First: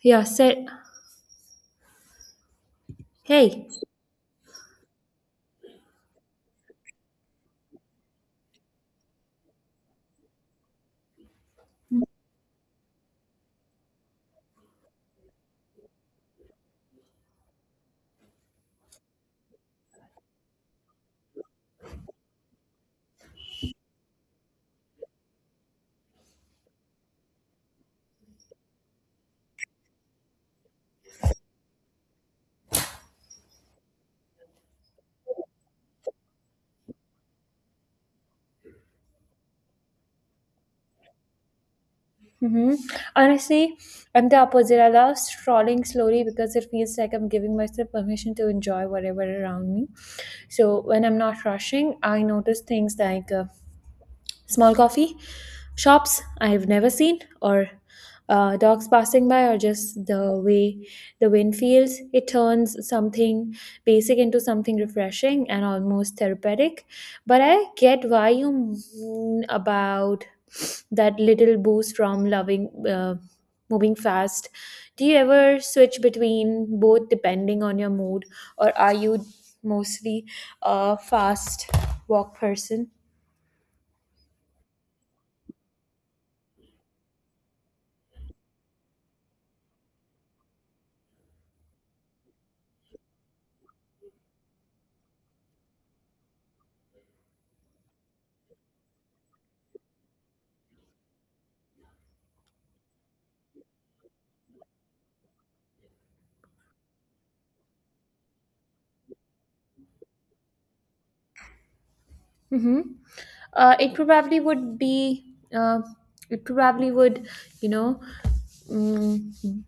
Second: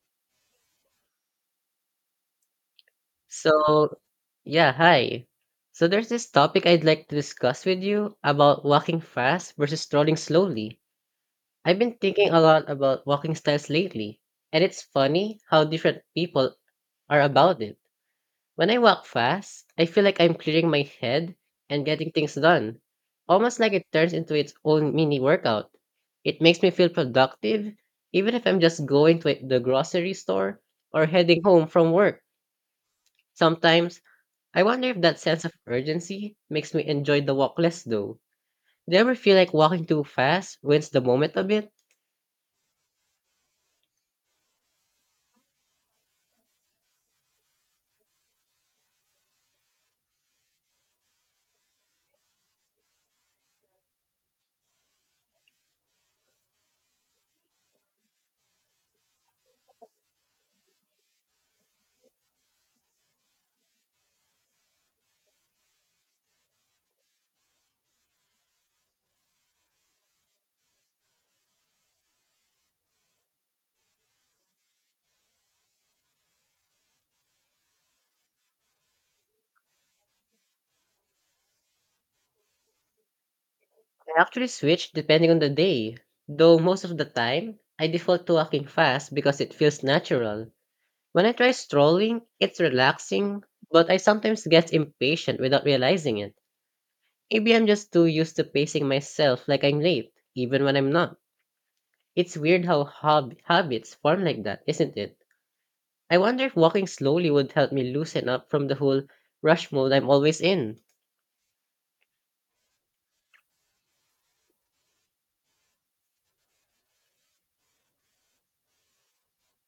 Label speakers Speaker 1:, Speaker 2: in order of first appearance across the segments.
Speaker 1: Yeah, said hey.
Speaker 2: So, yeah, hi. So there's this topic I'd like to discuss with you about walking fast versus strolling slowly. I've been thinking a lot about walking styles lately, and it's funny how different people are about it. When I walk fast, I feel like I'm clearing my head and getting things done, almost like it turns into its own mini workout. It makes me feel productive, even if I'm just going to the grocery store or heading home from work. Sometimes I wonder if that sense of urgency makes me enjoy the walk less though. Do you ever feel like walking too fast wins the moment a bit?
Speaker 1: hmm Honestly, I'm the opposite. I love strolling slowly because it feels like I'm giving myself permission to enjoy whatever around me. So when I'm not rushing, I notice things like small coffee shops I have never seen, or dogs passing by, or just the way the wind feels. It turns something basic into something refreshing and almost therapeutic. But I get why you mean about that little boost from loving moving fast. Do you ever switch between both depending on your mood, or are you mostly a fast walk person?
Speaker 2: I actually switch depending on the day, though most of the time I default to walking fast because it feels natural. When I try strolling, it's relaxing, but I sometimes get impatient without realizing it. Maybe I'm just too used to pacing myself like I'm late, even when I'm not. It's weird how habits form like that, isn't it? I wonder if walking slowly would help me loosen up from the whole rush mode I'm always in.
Speaker 1: Mm-hmm. It probably would be. It probably would, you know, mm,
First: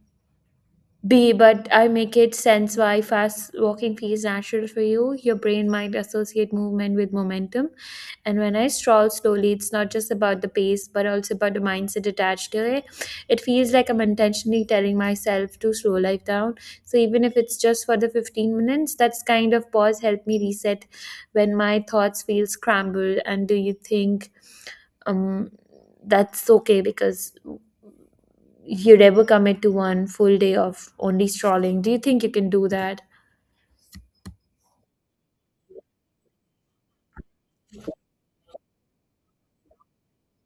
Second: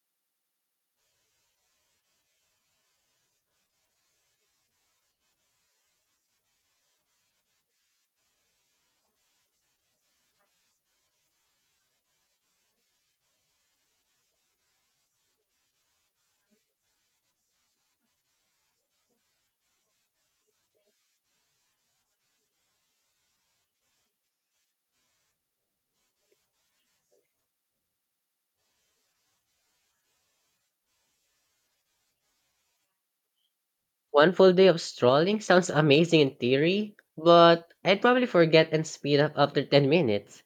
Speaker 1: but I make it sense why fast walking feels natural for you. Your brain might associate movement with momentum. And when I stroll slowly, it's not just about the pace, but also about the mindset attached to it. It feels like I'm intentionally telling myself to slow life down. So even if it's just for the 15 minutes, that's kind of pause helped me reset when my thoughts feel scrambled. And do you think um, that's okay? Because you'd ever commit to one full day of only strolling. Do you think you can do that?
Speaker 2: One full day of strolling sounds amazing in theory, but I'd probably forget and speed up after 10 minutes.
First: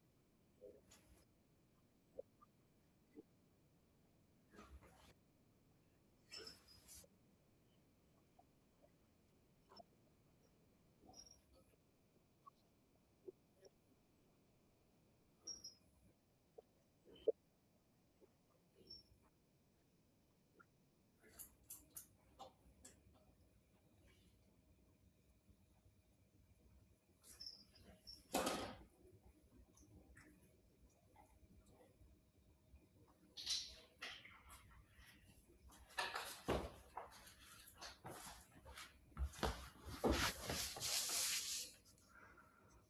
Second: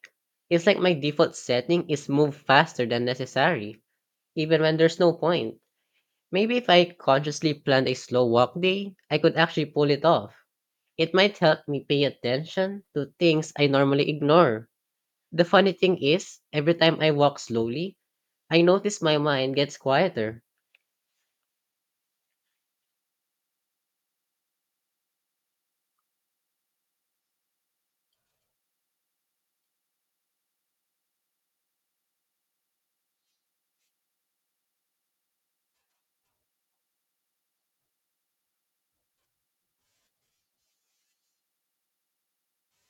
Speaker 2: It's like my default setting is move faster than necessary, even when there's no point. Maybe if I consciously planned a slow walk day, I could actually pull it off. It might help me pay attention to things I normally ignore. The funny thing is, every time I walk slowly, I notice my mind gets quieter.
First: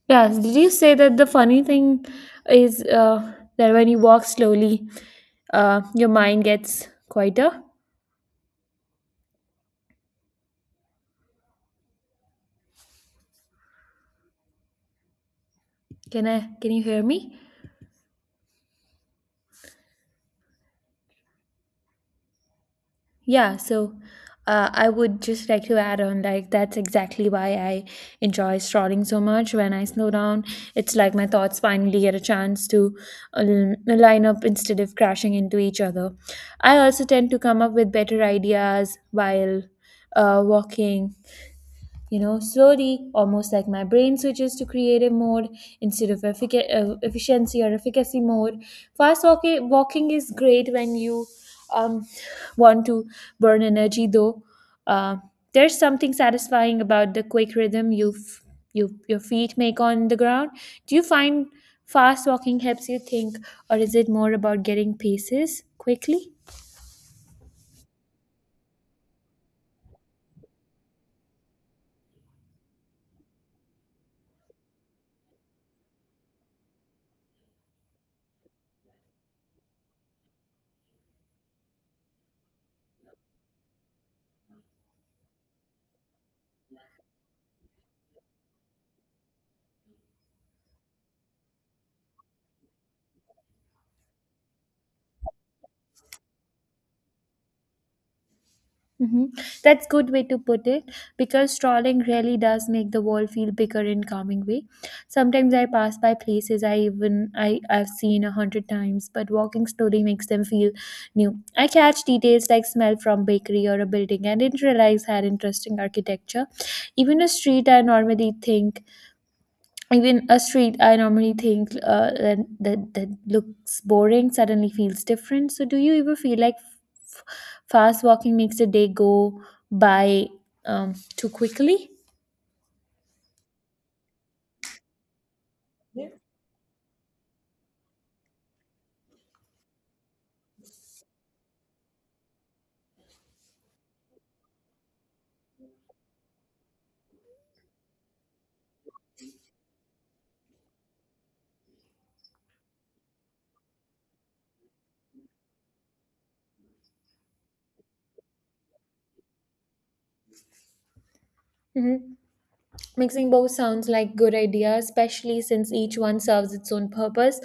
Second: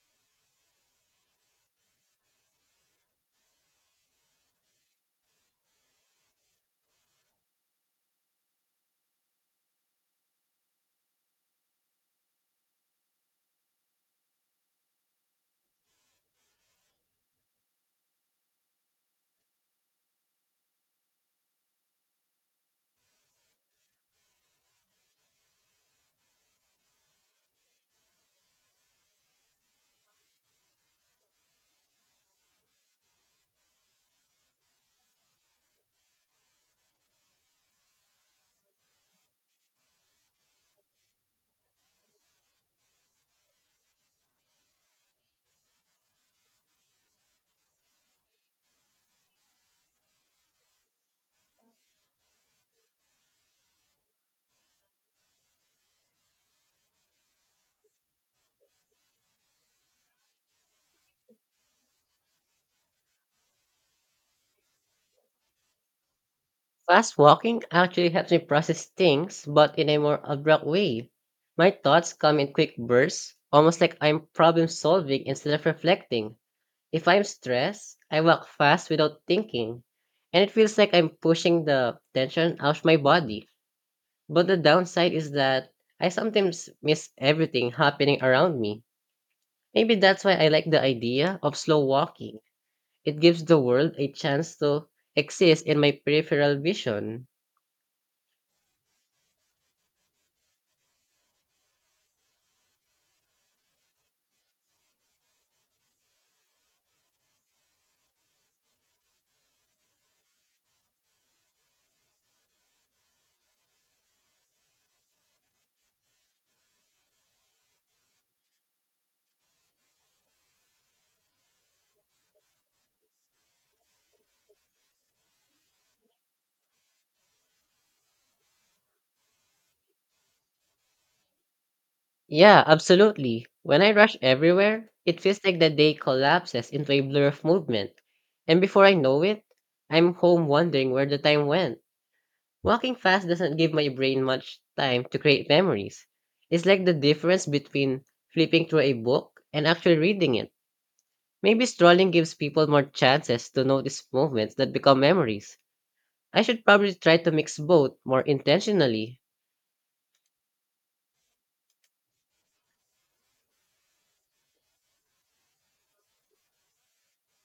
Speaker 1: Yes. Did you say that the funny thing is that when you walk slowly, your mind gets quieter? Can I? Can you hear me? Yeah, so I would just like to add on like that's exactly why I enjoy strolling so much. When I slow down, it's like my thoughts finally get a chance to line up instead of crashing into each other. I also tend to come up with better ideas while walking slowly, almost like my brain switches to creative mode instead of efficiency or efficacy mode. Fast walking is great when you um, want to burn energy, though. Uh, there's something satisfying about the quick rhythm you your feet make on the ground. Do you find fast walking helps you think, or is it more about getting paces quickly?
Speaker 2: Fast walking actually helps me process things, but in a more abrupt way. My thoughts come in quick bursts, almost like I'm problem solving instead of reflecting. If I'm stressed, I walk fast without thinking, and it feels like I'm pushing the tension out of my body. But the downside is that I sometimes miss everything happening around me. Maybe that's why I like the idea of slow walking. It gives the world a chance to exist in my peripheral vision.
Speaker 1: hmm That's good way to put it because strolling really does make the world feel bigger in calming way. Sometimes I pass by places I even I I've seen 100 times, but walking slowly makes them feel new. I catch details like smell from bakery or a building I didn't realize had interesting architecture. Even a street I normally think Even a street I normally think that looks boring suddenly feels different. So do you ever feel like f- fast walking makes the day go by too quickly?
Speaker 2: Yeah, absolutely. When I rush everywhere, it feels like the day collapses into a blur of movement. And before I know it, I'm home wondering where the time went. Walking fast doesn't give my brain much time to create memories. It's like the difference between flipping through a book and actually reading it. Maybe strolling gives people more chances to notice movements that become memories. I should probably try to mix both more intentionally.
Speaker 1: hmm Mixing both sounds like good idea, especially since each one serves its own purpose.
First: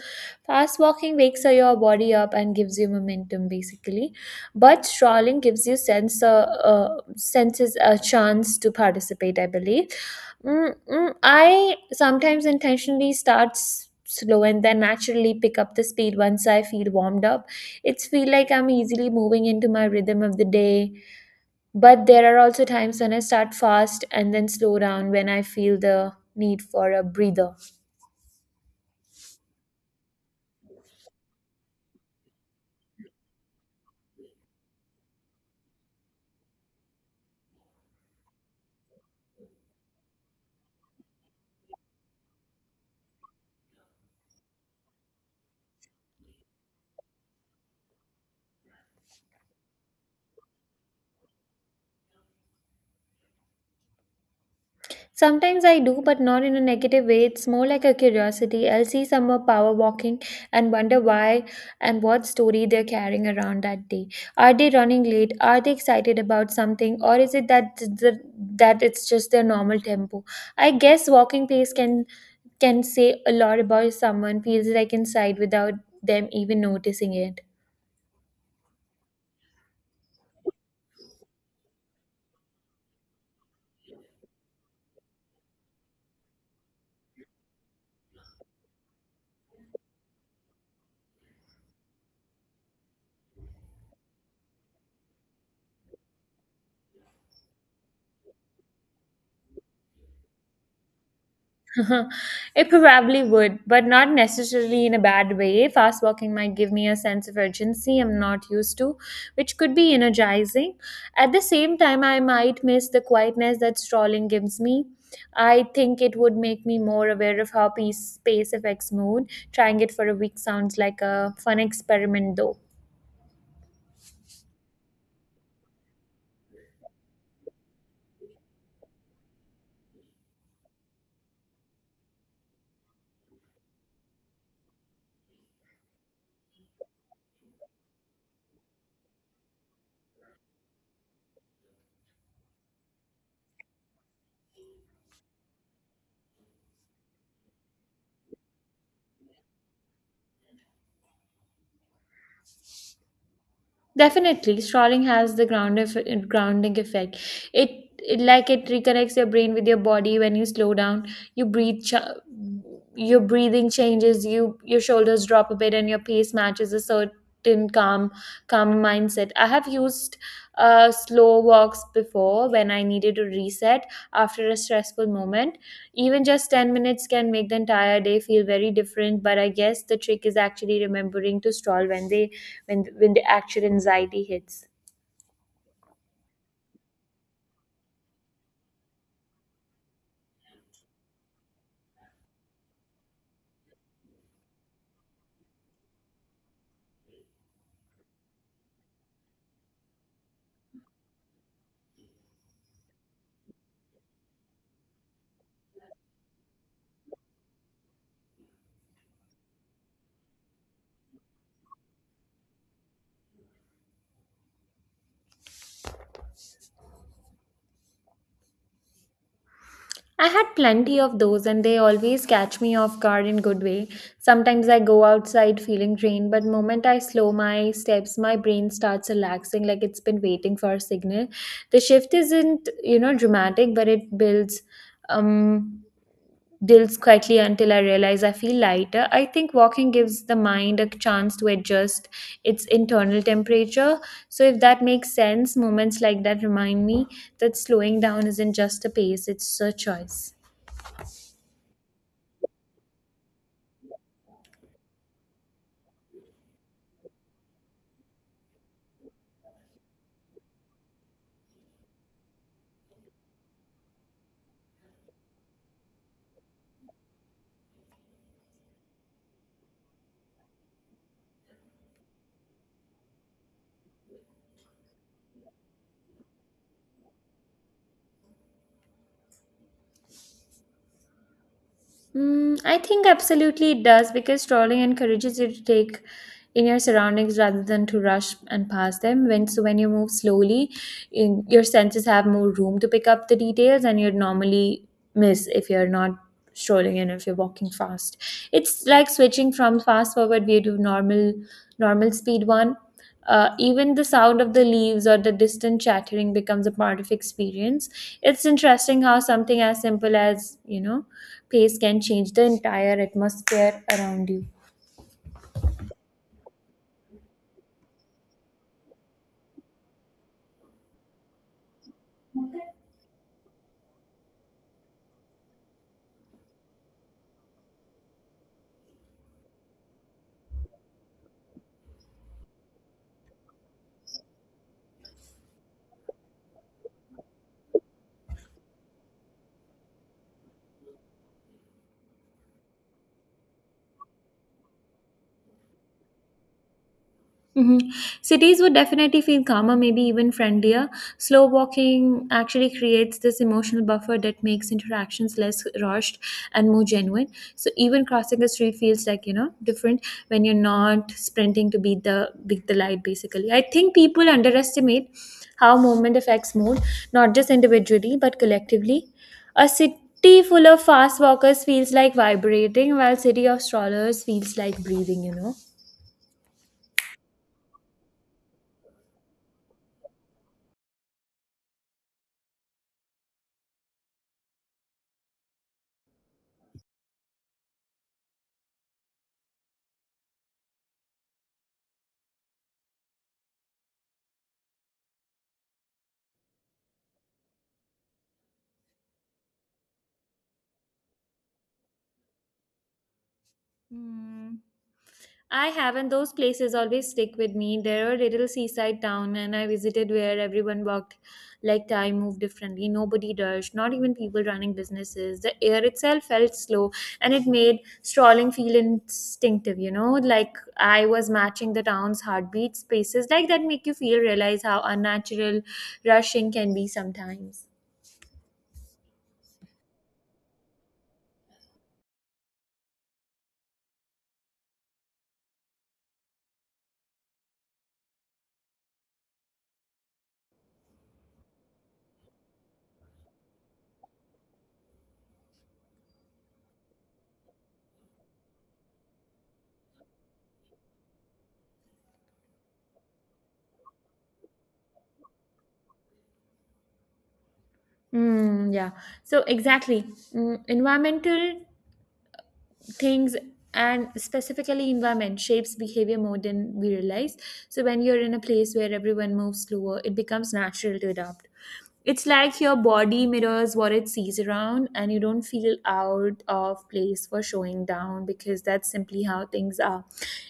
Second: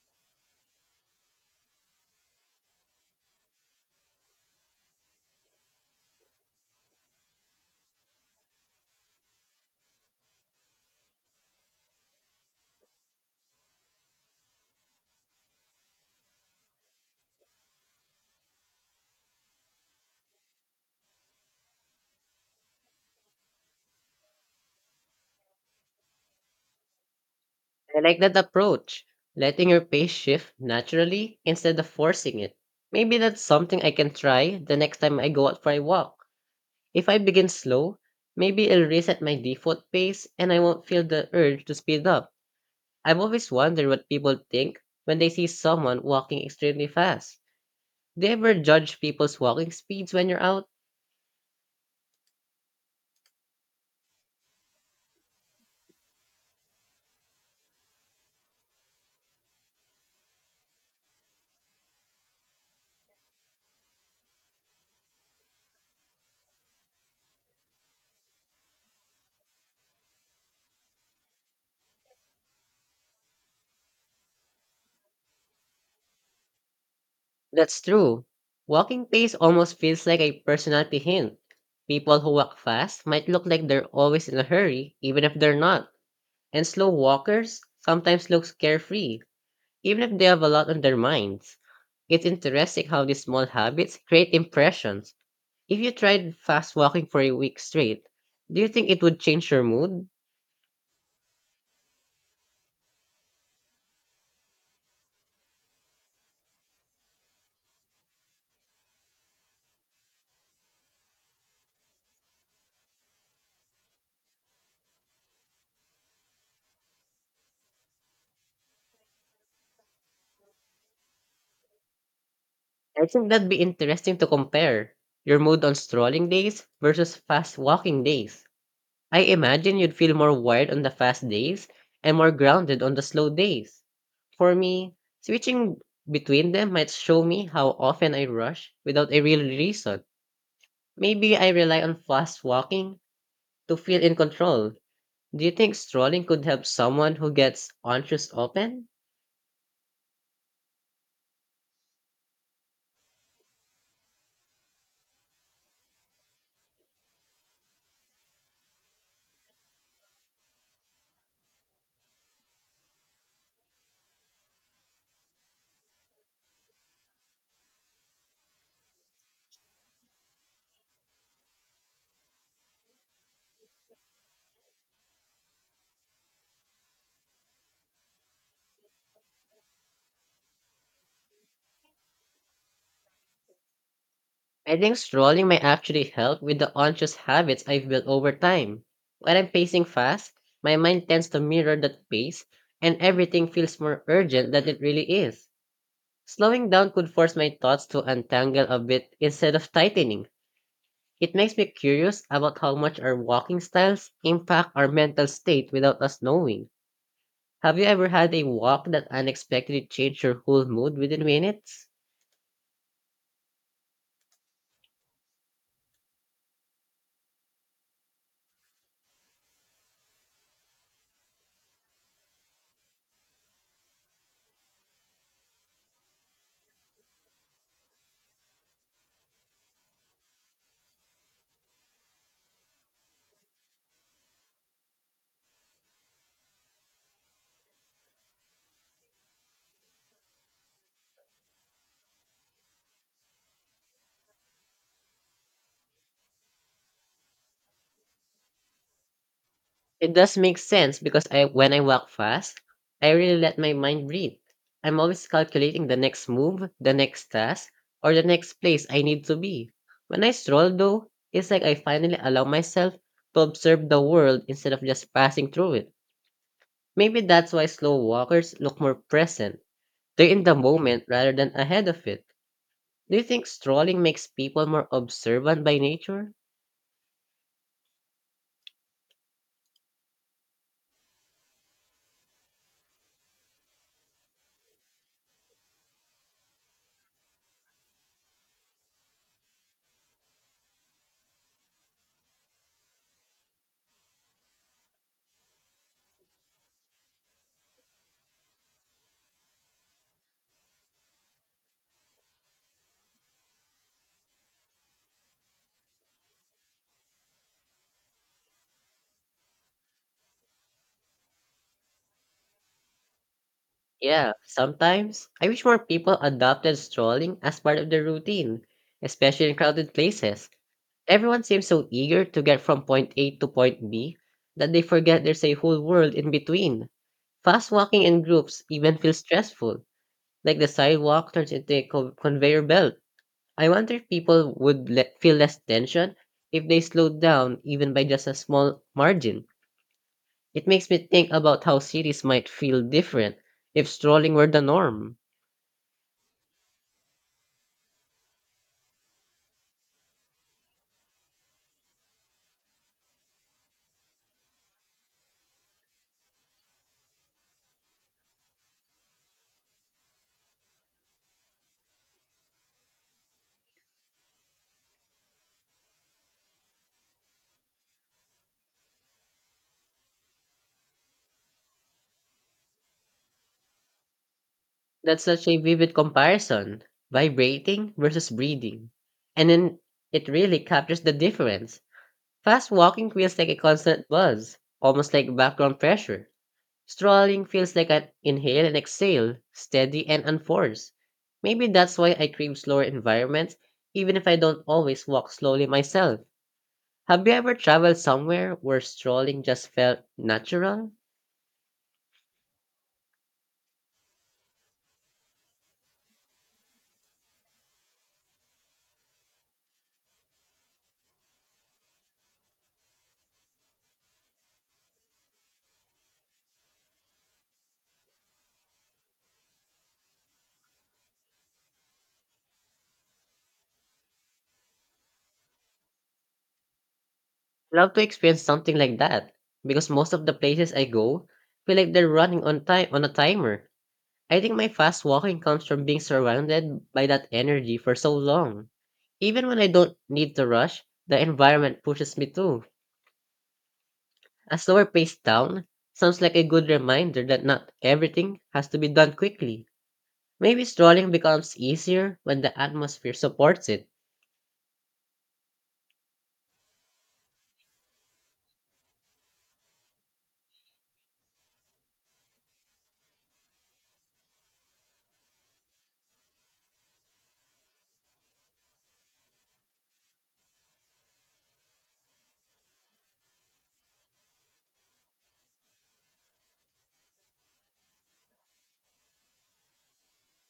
Speaker 1: Fast walking wakes your body up and gives you momentum, basically, but strolling gives you sense senses a chance to participate, I believe. I sometimes intentionally start slow and then naturally pick up the speed once I feel warmed up. It's feel like I'm easily moving into my rhythm of the day. But there are also times when I start fast and then slow down when I feel the need for a breather.
Speaker 2: I like that approach, letting your pace shift naturally instead of forcing it. Maybe that's something I can try the next time I go out for a walk. If I begin slow, maybe it'll reset my default pace and I won't feel the urge to speed up. I've always wondered what people think when they see someone walking extremely fast. Do you ever judge people's walking speeds when you're out?
Speaker 1: Sometimes I do, but not in a negative way. It's more like a curiosity. I'll see someone power walking and wonder why and what story they're carrying around that day. Are they running late? Are they excited about something? Or is it that that it's just their normal tempo? I guess walking pace can say a lot about someone feels like inside without them even noticing it.
Speaker 2: That's true. Walking pace almost feels like a personality hint. People who walk fast might look like they're always in a hurry, even if they're not. And slow walkers sometimes look carefree, even if they have a lot on their minds. It's interesting how these small habits create impressions. If you tried fast walking for a week straight, do you think it would change your mood?
Speaker 1: It probably would, but not necessarily in a bad way. Fast walking might give me a sense of urgency I'm not used to, which could be energizing. At the same time, I might miss the quietness that strolling gives me. I think it would make me more aware of how peace, space affects mood. Trying it for a week sounds like a fun experiment, though.
Speaker 2: I think that'd be interesting to compare your mood on strolling days versus fast walking days. I imagine you'd feel more wired on the fast days and more grounded on the slow days. For me, switching between them might show me how often I rush without a real reason. Maybe I rely on fast walking to feel in control. Do you think strolling could help someone who gets anxious often?
Speaker 1: Definitely, strolling has the grounding effect. It, it like it reconnects your brain with your body when you slow down. You breathe, your breathing changes. Your shoulders drop a bit, and your pace matches a certain calm mindset. I have used slow walks before when I needed to reset after a stressful moment. Even just 10 minutes can make the entire day feel very different. But I guess the trick is actually remembering to stroll when they when the actual anxiety hits?
Speaker 2: I think strolling may actually help with the anxious habits I've built over time. When I'm pacing fast, my mind tends to mirror that pace, and everything feels more urgent than it really is. Slowing down could force my thoughts to untangle a bit instead of tightening. It makes me curious about how much our walking styles impact our mental state without us knowing. Have you ever had a walk that unexpectedly changed your whole mood within minutes?
Speaker 1: I had plenty of those, and they always catch me off guard in good way. Sometimes I go outside feeling drained, but moment I slow my steps, my brain starts relaxing like it's been waiting for a signal. The shift isn't, you know, dramatic, but it builds. Um, Dilts quietly until I realize I feel lighter. I think walking gives the mind a chance to adjust its internal temperature. So, if that makes sense, moments like that remind me that slowing down isn't just a pace, it's a
Speaker 2: It
Speaker 1: choice.
Speaker 2: does make sense because I when I walk fast, I really let my mind breathe. I'm always calculating the next move, the next task, or the next place I need to be. When I stroll though, it's like I finally allow myself to observe the world instead of just passing through it. Maybe that's why slow walkers look more present. They're in the moment rather than ahead of it. Do you think strolling makes people more observant by nature?
Speaker 1: I think absolutely it does because trolling encourages you to take in your surroundings rather than to rush and pass them. When you move slowly, your senses have more room to pick up the details, and you'd normally miss if you're not strolling and if you're walking fast. It's like switching from fast forward view to normal speed one. Even the sound of the leaves or the distant chattering becomes a part of experience. It's interesting how something as simple as, you know, pace can change the entire atmosphere around
Speaker 2: Yeah,
Speaker 1: you.
Speaker 2: sometimes I wish more people adopted strolling as part of their routine, especially in crowded places. Everyone seems so eager to get from point A to point B that they forget there's a whole world in between. Fast walking in groups even feels stressful, like the sidewalk turns into a conveyor belt. I wonder if people would feel less tension if they slowed down even by just a small margin. It makes me think about how cities might feel different if strolling were the norm.
Speaker 1: hmm Cities would definitely feel calmer, maybe even friendlier. Slow walking actually creates this emotional buffer that makes interactions less rushed and more genuine. So even crossing a street feels like you know different when you're not sprinting to beat the light. Basically, I think people underestimate how movement affects mood, not just individually but collectively. A city full of fast walkers feels like vibrating, while city of strollers feels like breathing.
Speaker 2: That's
Speaker 1: You
Speaker 2: such
Speaker 1: know.
Speaker 2: a vivid comparison, vibrating versus breathing. And then it really captures the difference. Fast walking feels like a constant buzz, almost like background pressure. Strolling feels like an inhale and exhale, steady and unforced. Maybe that's why I crave slower environments, even if I don't always walk slowly myself. Have you ever traveled somewhere where strolling just felt natural?
Speaker 1: Mm. I haven't. Those places always stick with me. There are little seaside town, and I visited where everyone walked like time moved differently. Nobody rushed, not even people running businesses. The air itself felt slow, and it made strolling feel instinctive. You know, like I was matching the town's heartbeat. Spaces like that make you feel realize how unnatural rushing can be sometimes.
Speaker 2: Love to experience something like that because most of the places I go feel like they're running on time on a timer. I think my fast walking comes from being surrounded by that energy for so long. Even when I don't need to rush, the environment pushes me to. A slower pace down sounds like a good reminder that not everything has to be done quickly. Maybe strolling becomes easier when the atmosphere supports it.
Speaker 1: Mm, yeah. So exactly, environmental things, and specifically environment shapes behavior more than we realize. So when you're in a place where everyone moves slower, it becomes natural to adapt. It's like your body mirrors what it sees around, and you don't feel out of place for showing down because that's simply how things are.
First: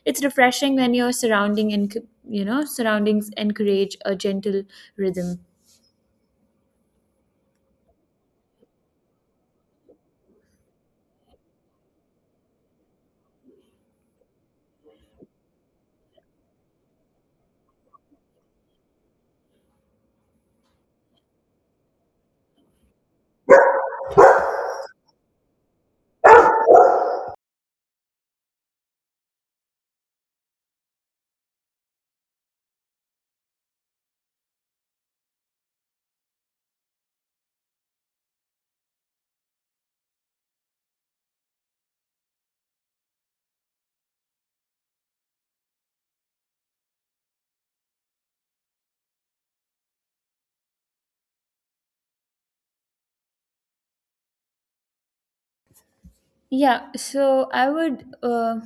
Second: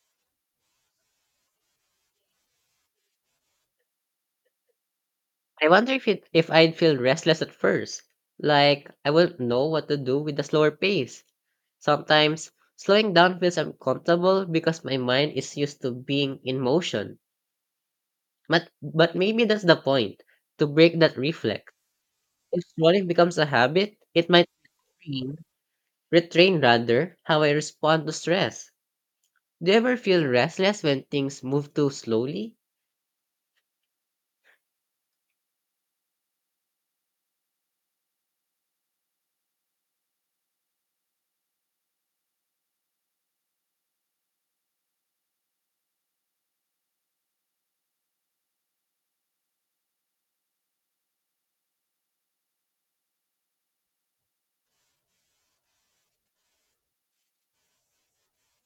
Speaker 1: It's refreshing when your surrounding and you know surroundings encourage a gentle rhythm.
Speaker 2: I wonder if I'd feel restless at first. Like I wouldn't know what to do with the slower pace. Sometimes slowing down feels uncomfortable because my mind is used to being in motion. But maybe that's the point, to break that reflex. If scrolling becomes a habit, it might train, retrain rather, how I respond to stress. Do you ever feel restless when things move too slowly?
Speaker 1: Yeah, so I would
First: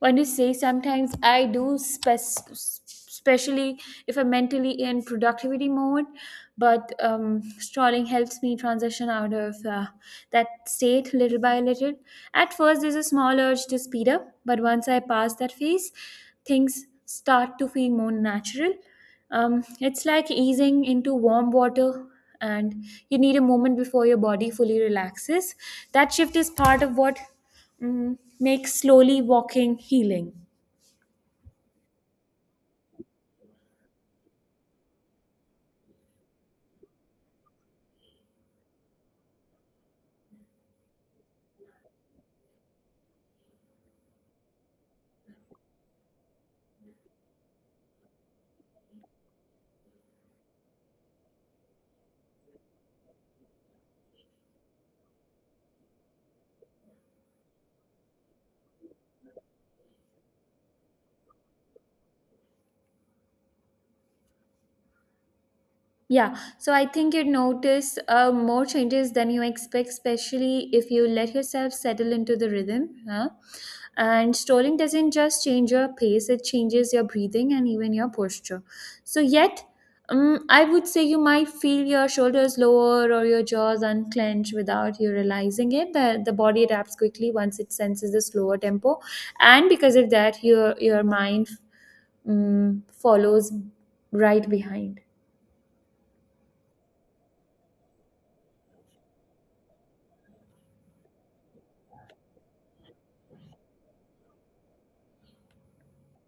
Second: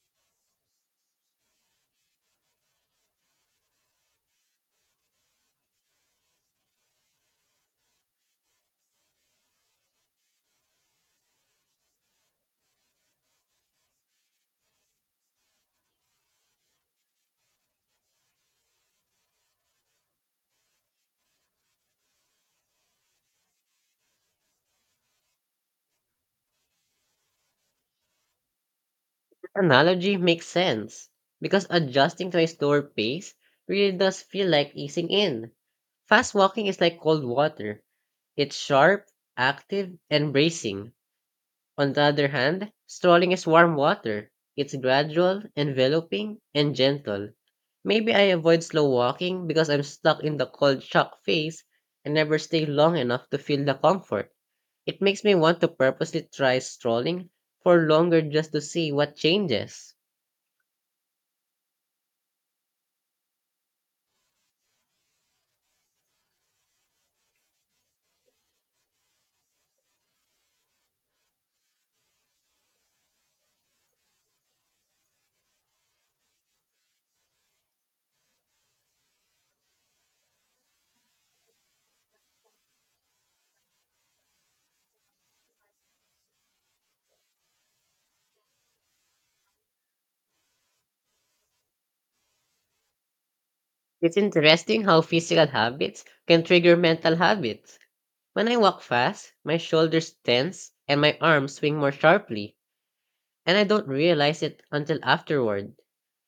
Speaker 1: want to say sometimes I do, especially if I'm mentally in productivity mode, but strolling helps me transition out of that state little by little. At first, there's a small urge to speed up, but once I pass that phase, things start to feel more natural. It's like easing into warm water, and you need a moment before your body fully relaxes. That shift is part of what makes slowly walking
Speaker 2: Analogy
Speaker 1: healing.
Speaker 2: makes sense because adjusting to a slower pace really does feel like easing in. Fast walking is like cold water. It's sharp, active, and bracing. On the other hand, strolling is warm water. It's gradual, enveloping, and gentle. Maybe I avoid slow walking because I'm stuck in the cold shock phase and never stay long enough to feel the comfort. It makes me want to purposely try strolling for longer just to see what changes.
Speaker 1: Yeah, so I think you'd notice more changes than you expect, especially if you let yourself settle into the rhythm. Huh? And strolling doesn't just change your pace, it changes your breathing and even your posture. So, yet, I would say you might feel your shoulders lower or your jaws unclench without you realizing it. The body adapts quickly once it senses the slower tempo. And because of that, your mind follows
Speaker 2: It's
Speaker 1: right
Speaker 2: interesting
Speaker 1: behind.
Speaker 2: how physical habits can trigger mental habits. When I walk fast, my shoulders tense and my arms swing more sharply, and I don't realize it until afterward.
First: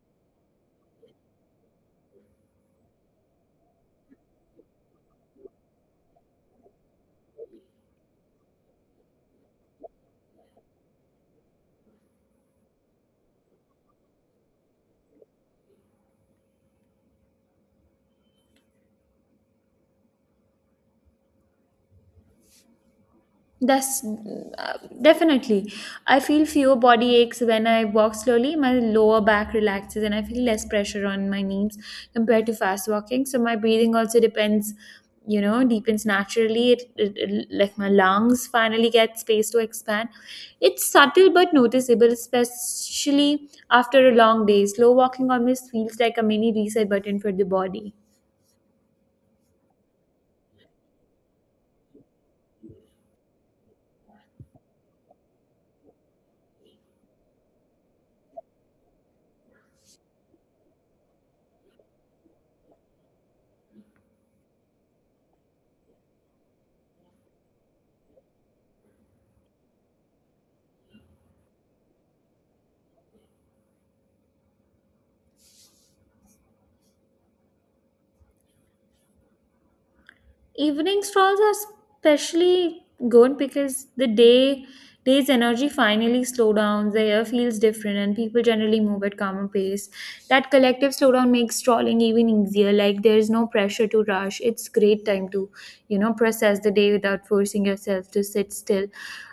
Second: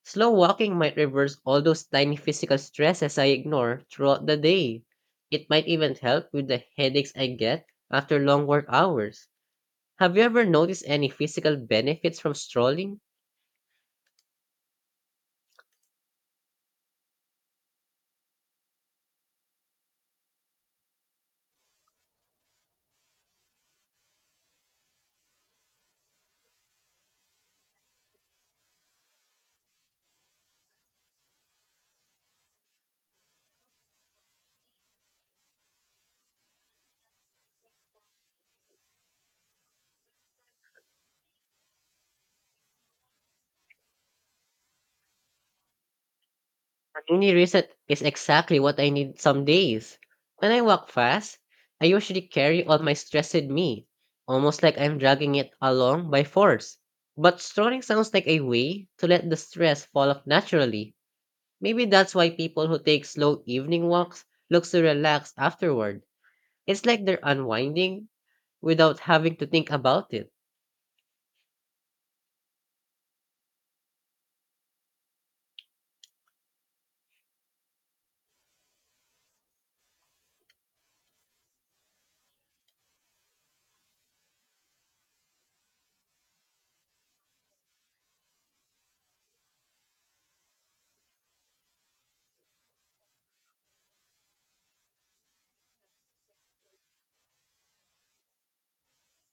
Speaker 2: Slow walking might reverse all those tiny physical stresses I ignore throughout the day. It might even help with the headaches I get after long work hours. Have you ever noticed any physical benefits from strolling?
Speaker 1: That's definitely. I feel fewer body aches when I walk slowly. My lower back relaxes and I feel less pressure on my knees compared to fast walking. So my breathing also depends, you know, deepens naturally. It like my lungs finally get space to expand. It's subtle but noticeable, especially after a long day. Slow walking almost feels like a mini reset button for
Speaker 2: Any
Speaker 1: the
Speaker 2: reset
Speaker 1: body.
Speaker 2: is exactly what I need some days. When I walk fast, I usually carry all my stress with me, almost like I'm dragging it along by force. But strolling sounds like a way to let the stress fall off naturally. Maybe that's why people who take slow evening walks look so relaxed afterward. It's like they're unwinding without having to think about it.
Speaker 1: Evening strolls are especially good because the day's energy finally slow down, the air feels different and people generally move at calmer pace. That collective slowdown makes strolling even easier, like there is no pressure to rush. It's great time to, you know, process the day without forcing yourself to sit still.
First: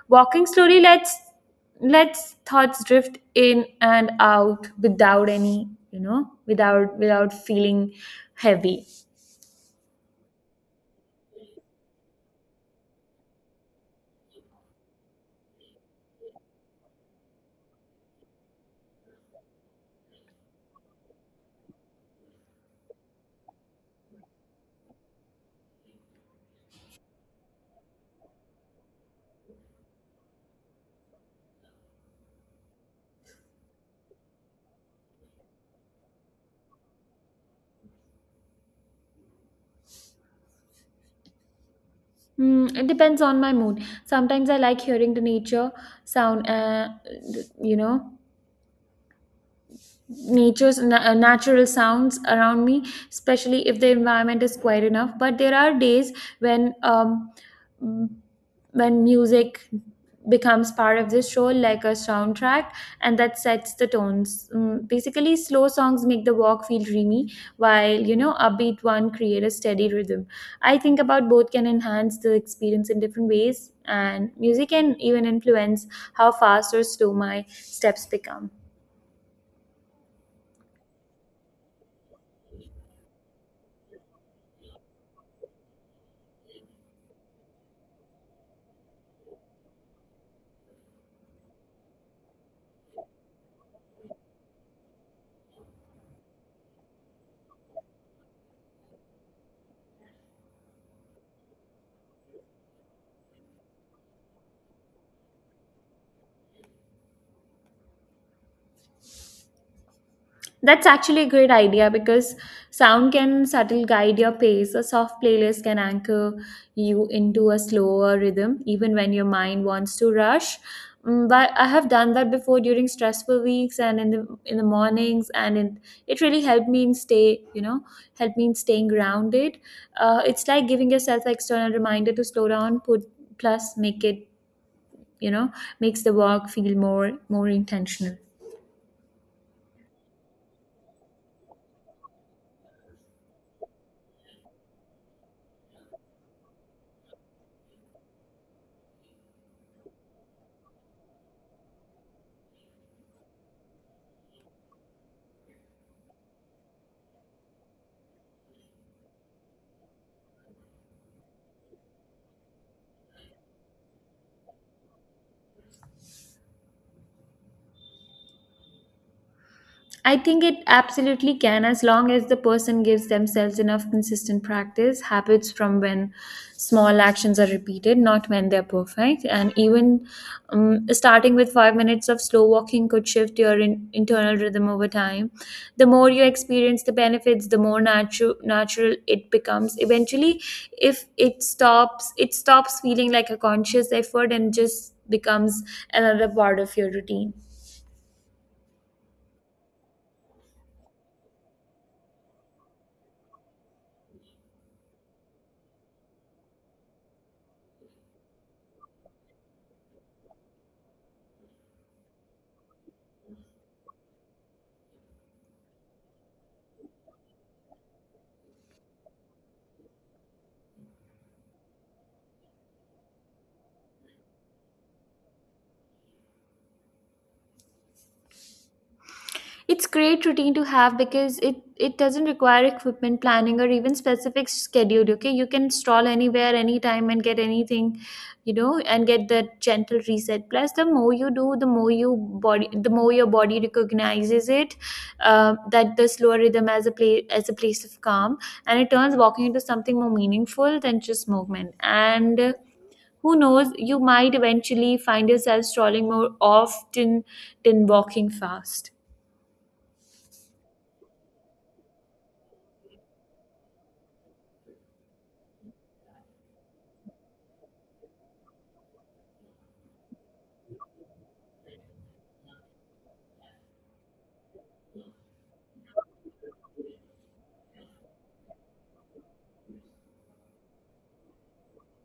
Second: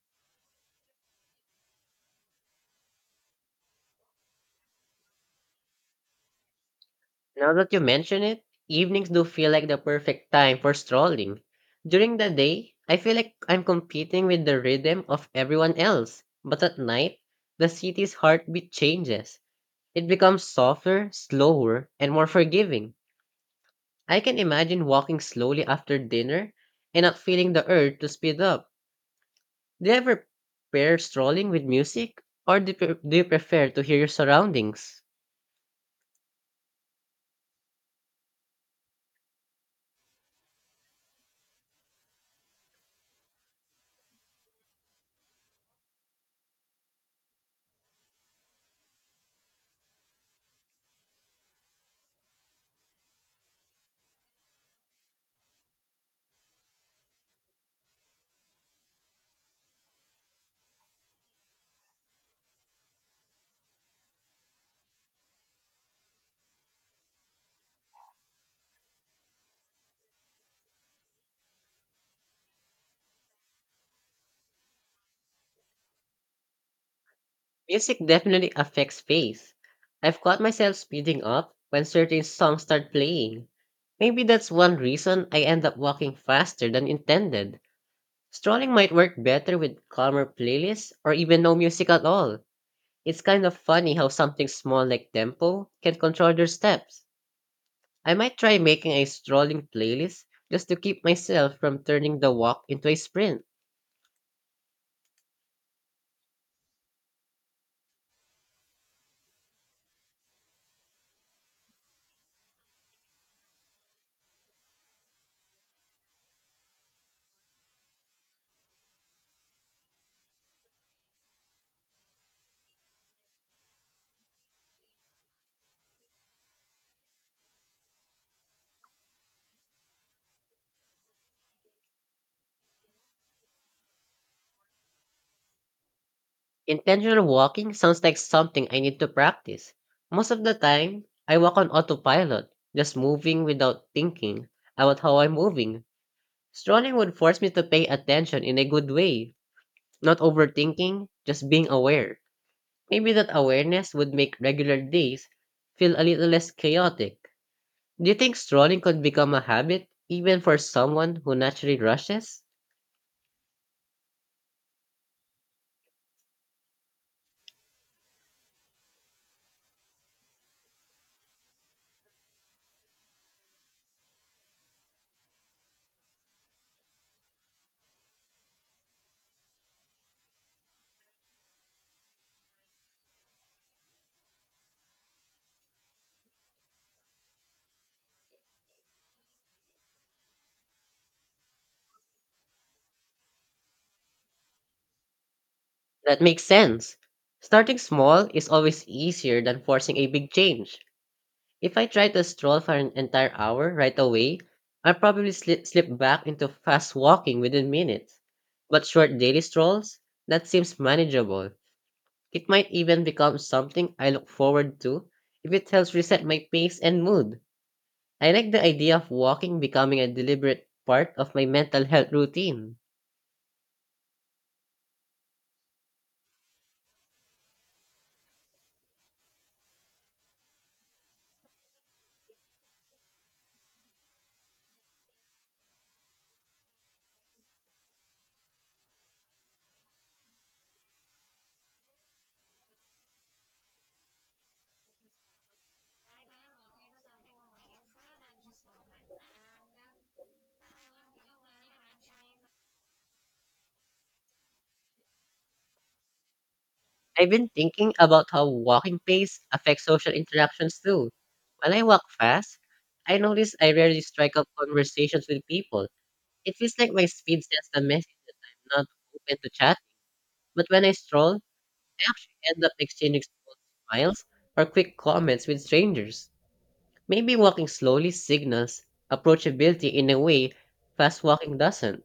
Speaker 1: Walking slowly lets thoughts drift in and out without any, you know, without
Speaker 2: Now that you
Speaker 1: feeling
Speaker 2: mention it,
Speaker 1: heavy.
Speaker 2: evenings do feel like the perfect time for strolling. During the day, I feel like I'm competing with the rhythm of everyone else. But at night, the city's heartbeat changes. It becomes softer, slower, and more forgiving. I can imagine walking slowly after dinner and not feeling the urge to speed up. Do you ever pair strolling with music, or do you do you prefer to hear your surroundings?
Speaker 1: Mm, it depends on my mood. Sometimes I like hearing the nature sound, you know, natural sounds around me, especially if the environment is quiet enough. But there are days when mm, when music becomes part of the show like a soundtrack, and that sets the tones. Basically, slow songs make the walk feel dreamy, while you know upbeat one create a steady rhythm. I think about both can enhance the experience in different ways, and music can even influence how fast or slow my
Speaker 2: Music
Speaker 1: steps become.
Speaker 2: definitely affects pace. I've caught myself speeding up when certain songs start playing. Maybe that's one reason I end up walking faster than intended. Strolling might work better with calmer playlists or even no music at all. It's kind of funny how something small like tempo can control your steps. I might try making a strolling playlist just to keep myself from turning the walk into a sprint.
Speaker 1: That's actually a great idea because sound can subtle guide your pace. A soft playlist can anchor you into a slower rhythm, even when your mind wants to rush. But I have done that before during stressful weeks and in the mornings, and it really helped me in stay, you know, helped me in staying grounded. It's like giving yourself an external reminder to slow down, put plus make it, you know, makes the walk feel more
Speaker 2: Intentional
Speaker 1: more
Speaker 2: walking sounds like
Speaker 1: intentional.
Speaker 2: something I need to practice. Most of the time, I walk on autopilot, just moving without thinking about how I'm moving. Strolling would force me to pay attention in a good way, not overthinking, just being aware. Maybe that awareness would make regular days feel a little less chaotic. Do you think strolling could become a habit, even for someone who naturally rushes?
Speaker 1: I think it absolutely can, as long as the person gives themselves enough consistent practice, habits from when small actions are repeated, not when they're perfect. And even starting with 5 minutes of slow walking could shift your internal rhythm over time. The more you experience the benefits, the more natural it becomes. Eventually, if it stops, it stops feeling like a conscious effort and just becomes
Speaker 2: That
Speaker 1: another
Speaker 2: makes
Speaker 1: part of your
Speaker 2: sense.
Speaker 1: routine.
Speaker 2: Starting small is always easier than forcing a big change. If I try to stroll for an entire hour right away, I'll probably slip back into fast walking within minutes. But short daily strolls, that seems manageable. It might even become something I look forward to if it helps reset my pace and mood. I like the idea of walking becoming a deliberate part of my mental health routine.
Speaker 1: It's great routine to have because it doesn't require equipment planning or even specific schedule. Okay, you can stroll anywhere, anytime, and get anything, you know, and get that gentle reset. Plus, the more you do, the more you body, the more your body recognizes it, that the slower rhythm as a place of calm, and it turns walking into something more meaningful than just movement. And who knows, you might eventually find yourself strolling more often
Speaker 2: I've been
Speaker 1: than
Speaker 2: thinking about
Speaker 1: walking
Speaker 2: how
Speaker 1: fast.
Speaker 2: walking pace affects social interactions too. When I walk fast, I notice I rarely strike up conversations with people. It feels like my speed sends a message that I'm not open to chat, but when I stroll, I actually end up exchanging small smiles or quick comments with strangers. Maybe walking slowly signals approachability in a way fast walking doesn't.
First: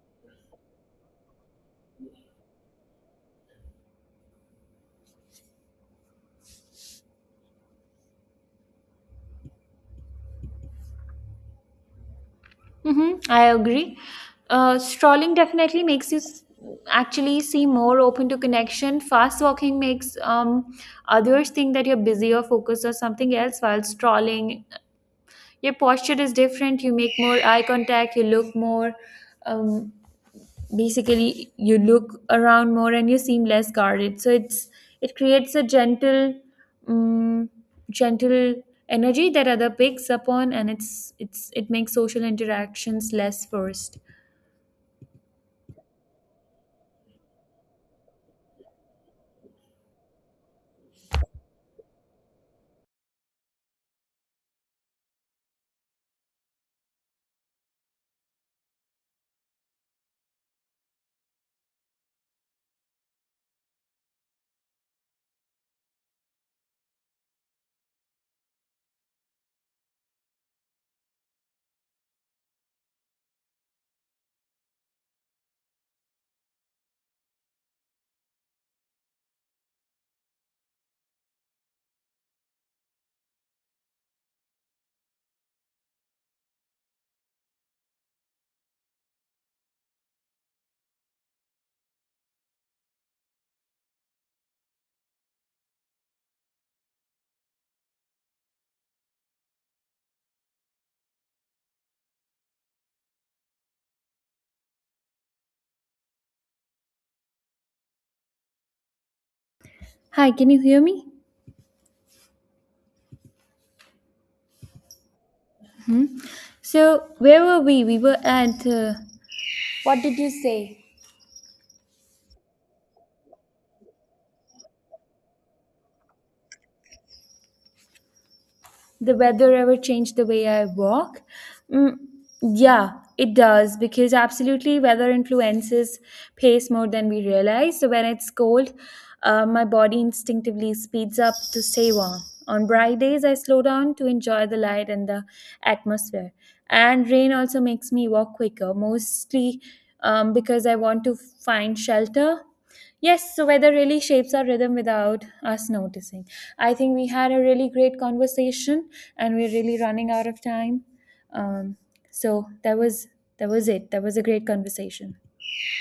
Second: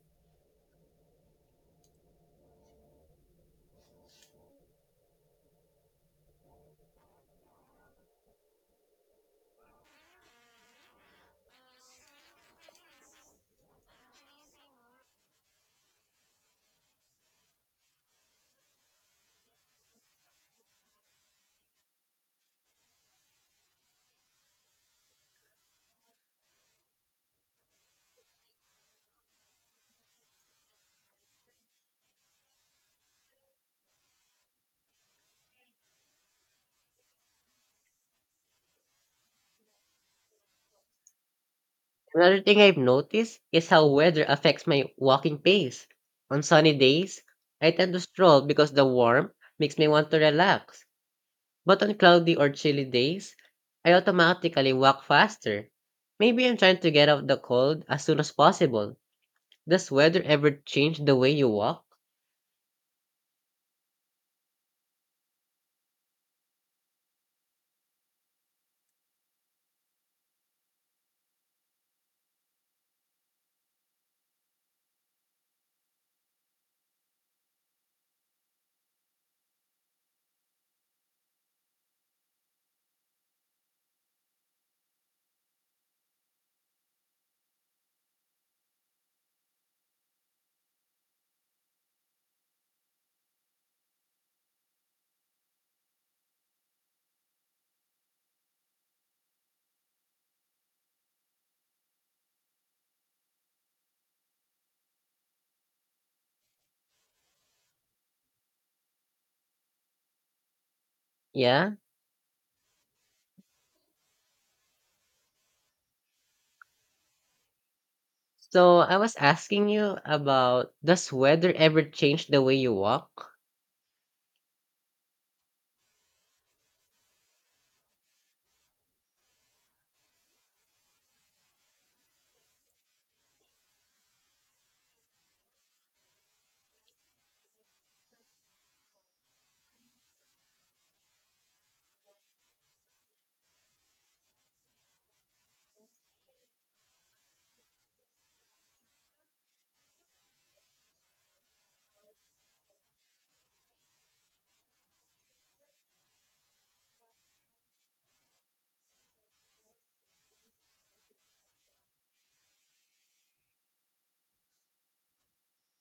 Speaker 1: Mm-hmm, I agree. Strolling definitely makes you actually seem more open to connection. Fast walking makes others think that you're busy or focused or something else, while strolling, your posture is different, you make more eye contact, you look more. Um, Basically, you look around more and you seem less guarded, so it creates a gentle um, gentle energy that other picks up on, and it's it makes social
Speaker 2: Another thing I've
Speaker 1: interactions
Speaker 2: noticed
Speaker 1: less
Speaker 2: is how
Speaker 1: forced.
Speaker 2: weather affects my walking pace. On sunny days, I tend to stroll because the warmth makes me want to relax. But on cloudy or chilly days, I automatically walk faster. Maybe I'm trying to get out the cold as soon as possible. Does weather ever change the way you walk?
Speaker 1: Hi, can you hear me?
Speaker 2: Yeah.
Speaker 1: So where were we? We were at
Speaker 2: So I was asking you
Speaker 1: what did you say?
Speaker 2: about, does weather ever change the way you walk?
Speaker 1: The weather ever change the way I walk? Mm, yeah, it does because absolutely weather influences pace more than we realize. So when it's cold, my body instinctively speeds up to stay warm. On bright days, I slow down to enjoy the light and the atmosphere. And rain also makes me walk quicker, mostly because I want to find shelter. Yes, so weather really shapes our rhythm without us noticing. I think we had a really great conversation, and we're really running out of time. Um, so that was it. That was a great conversation.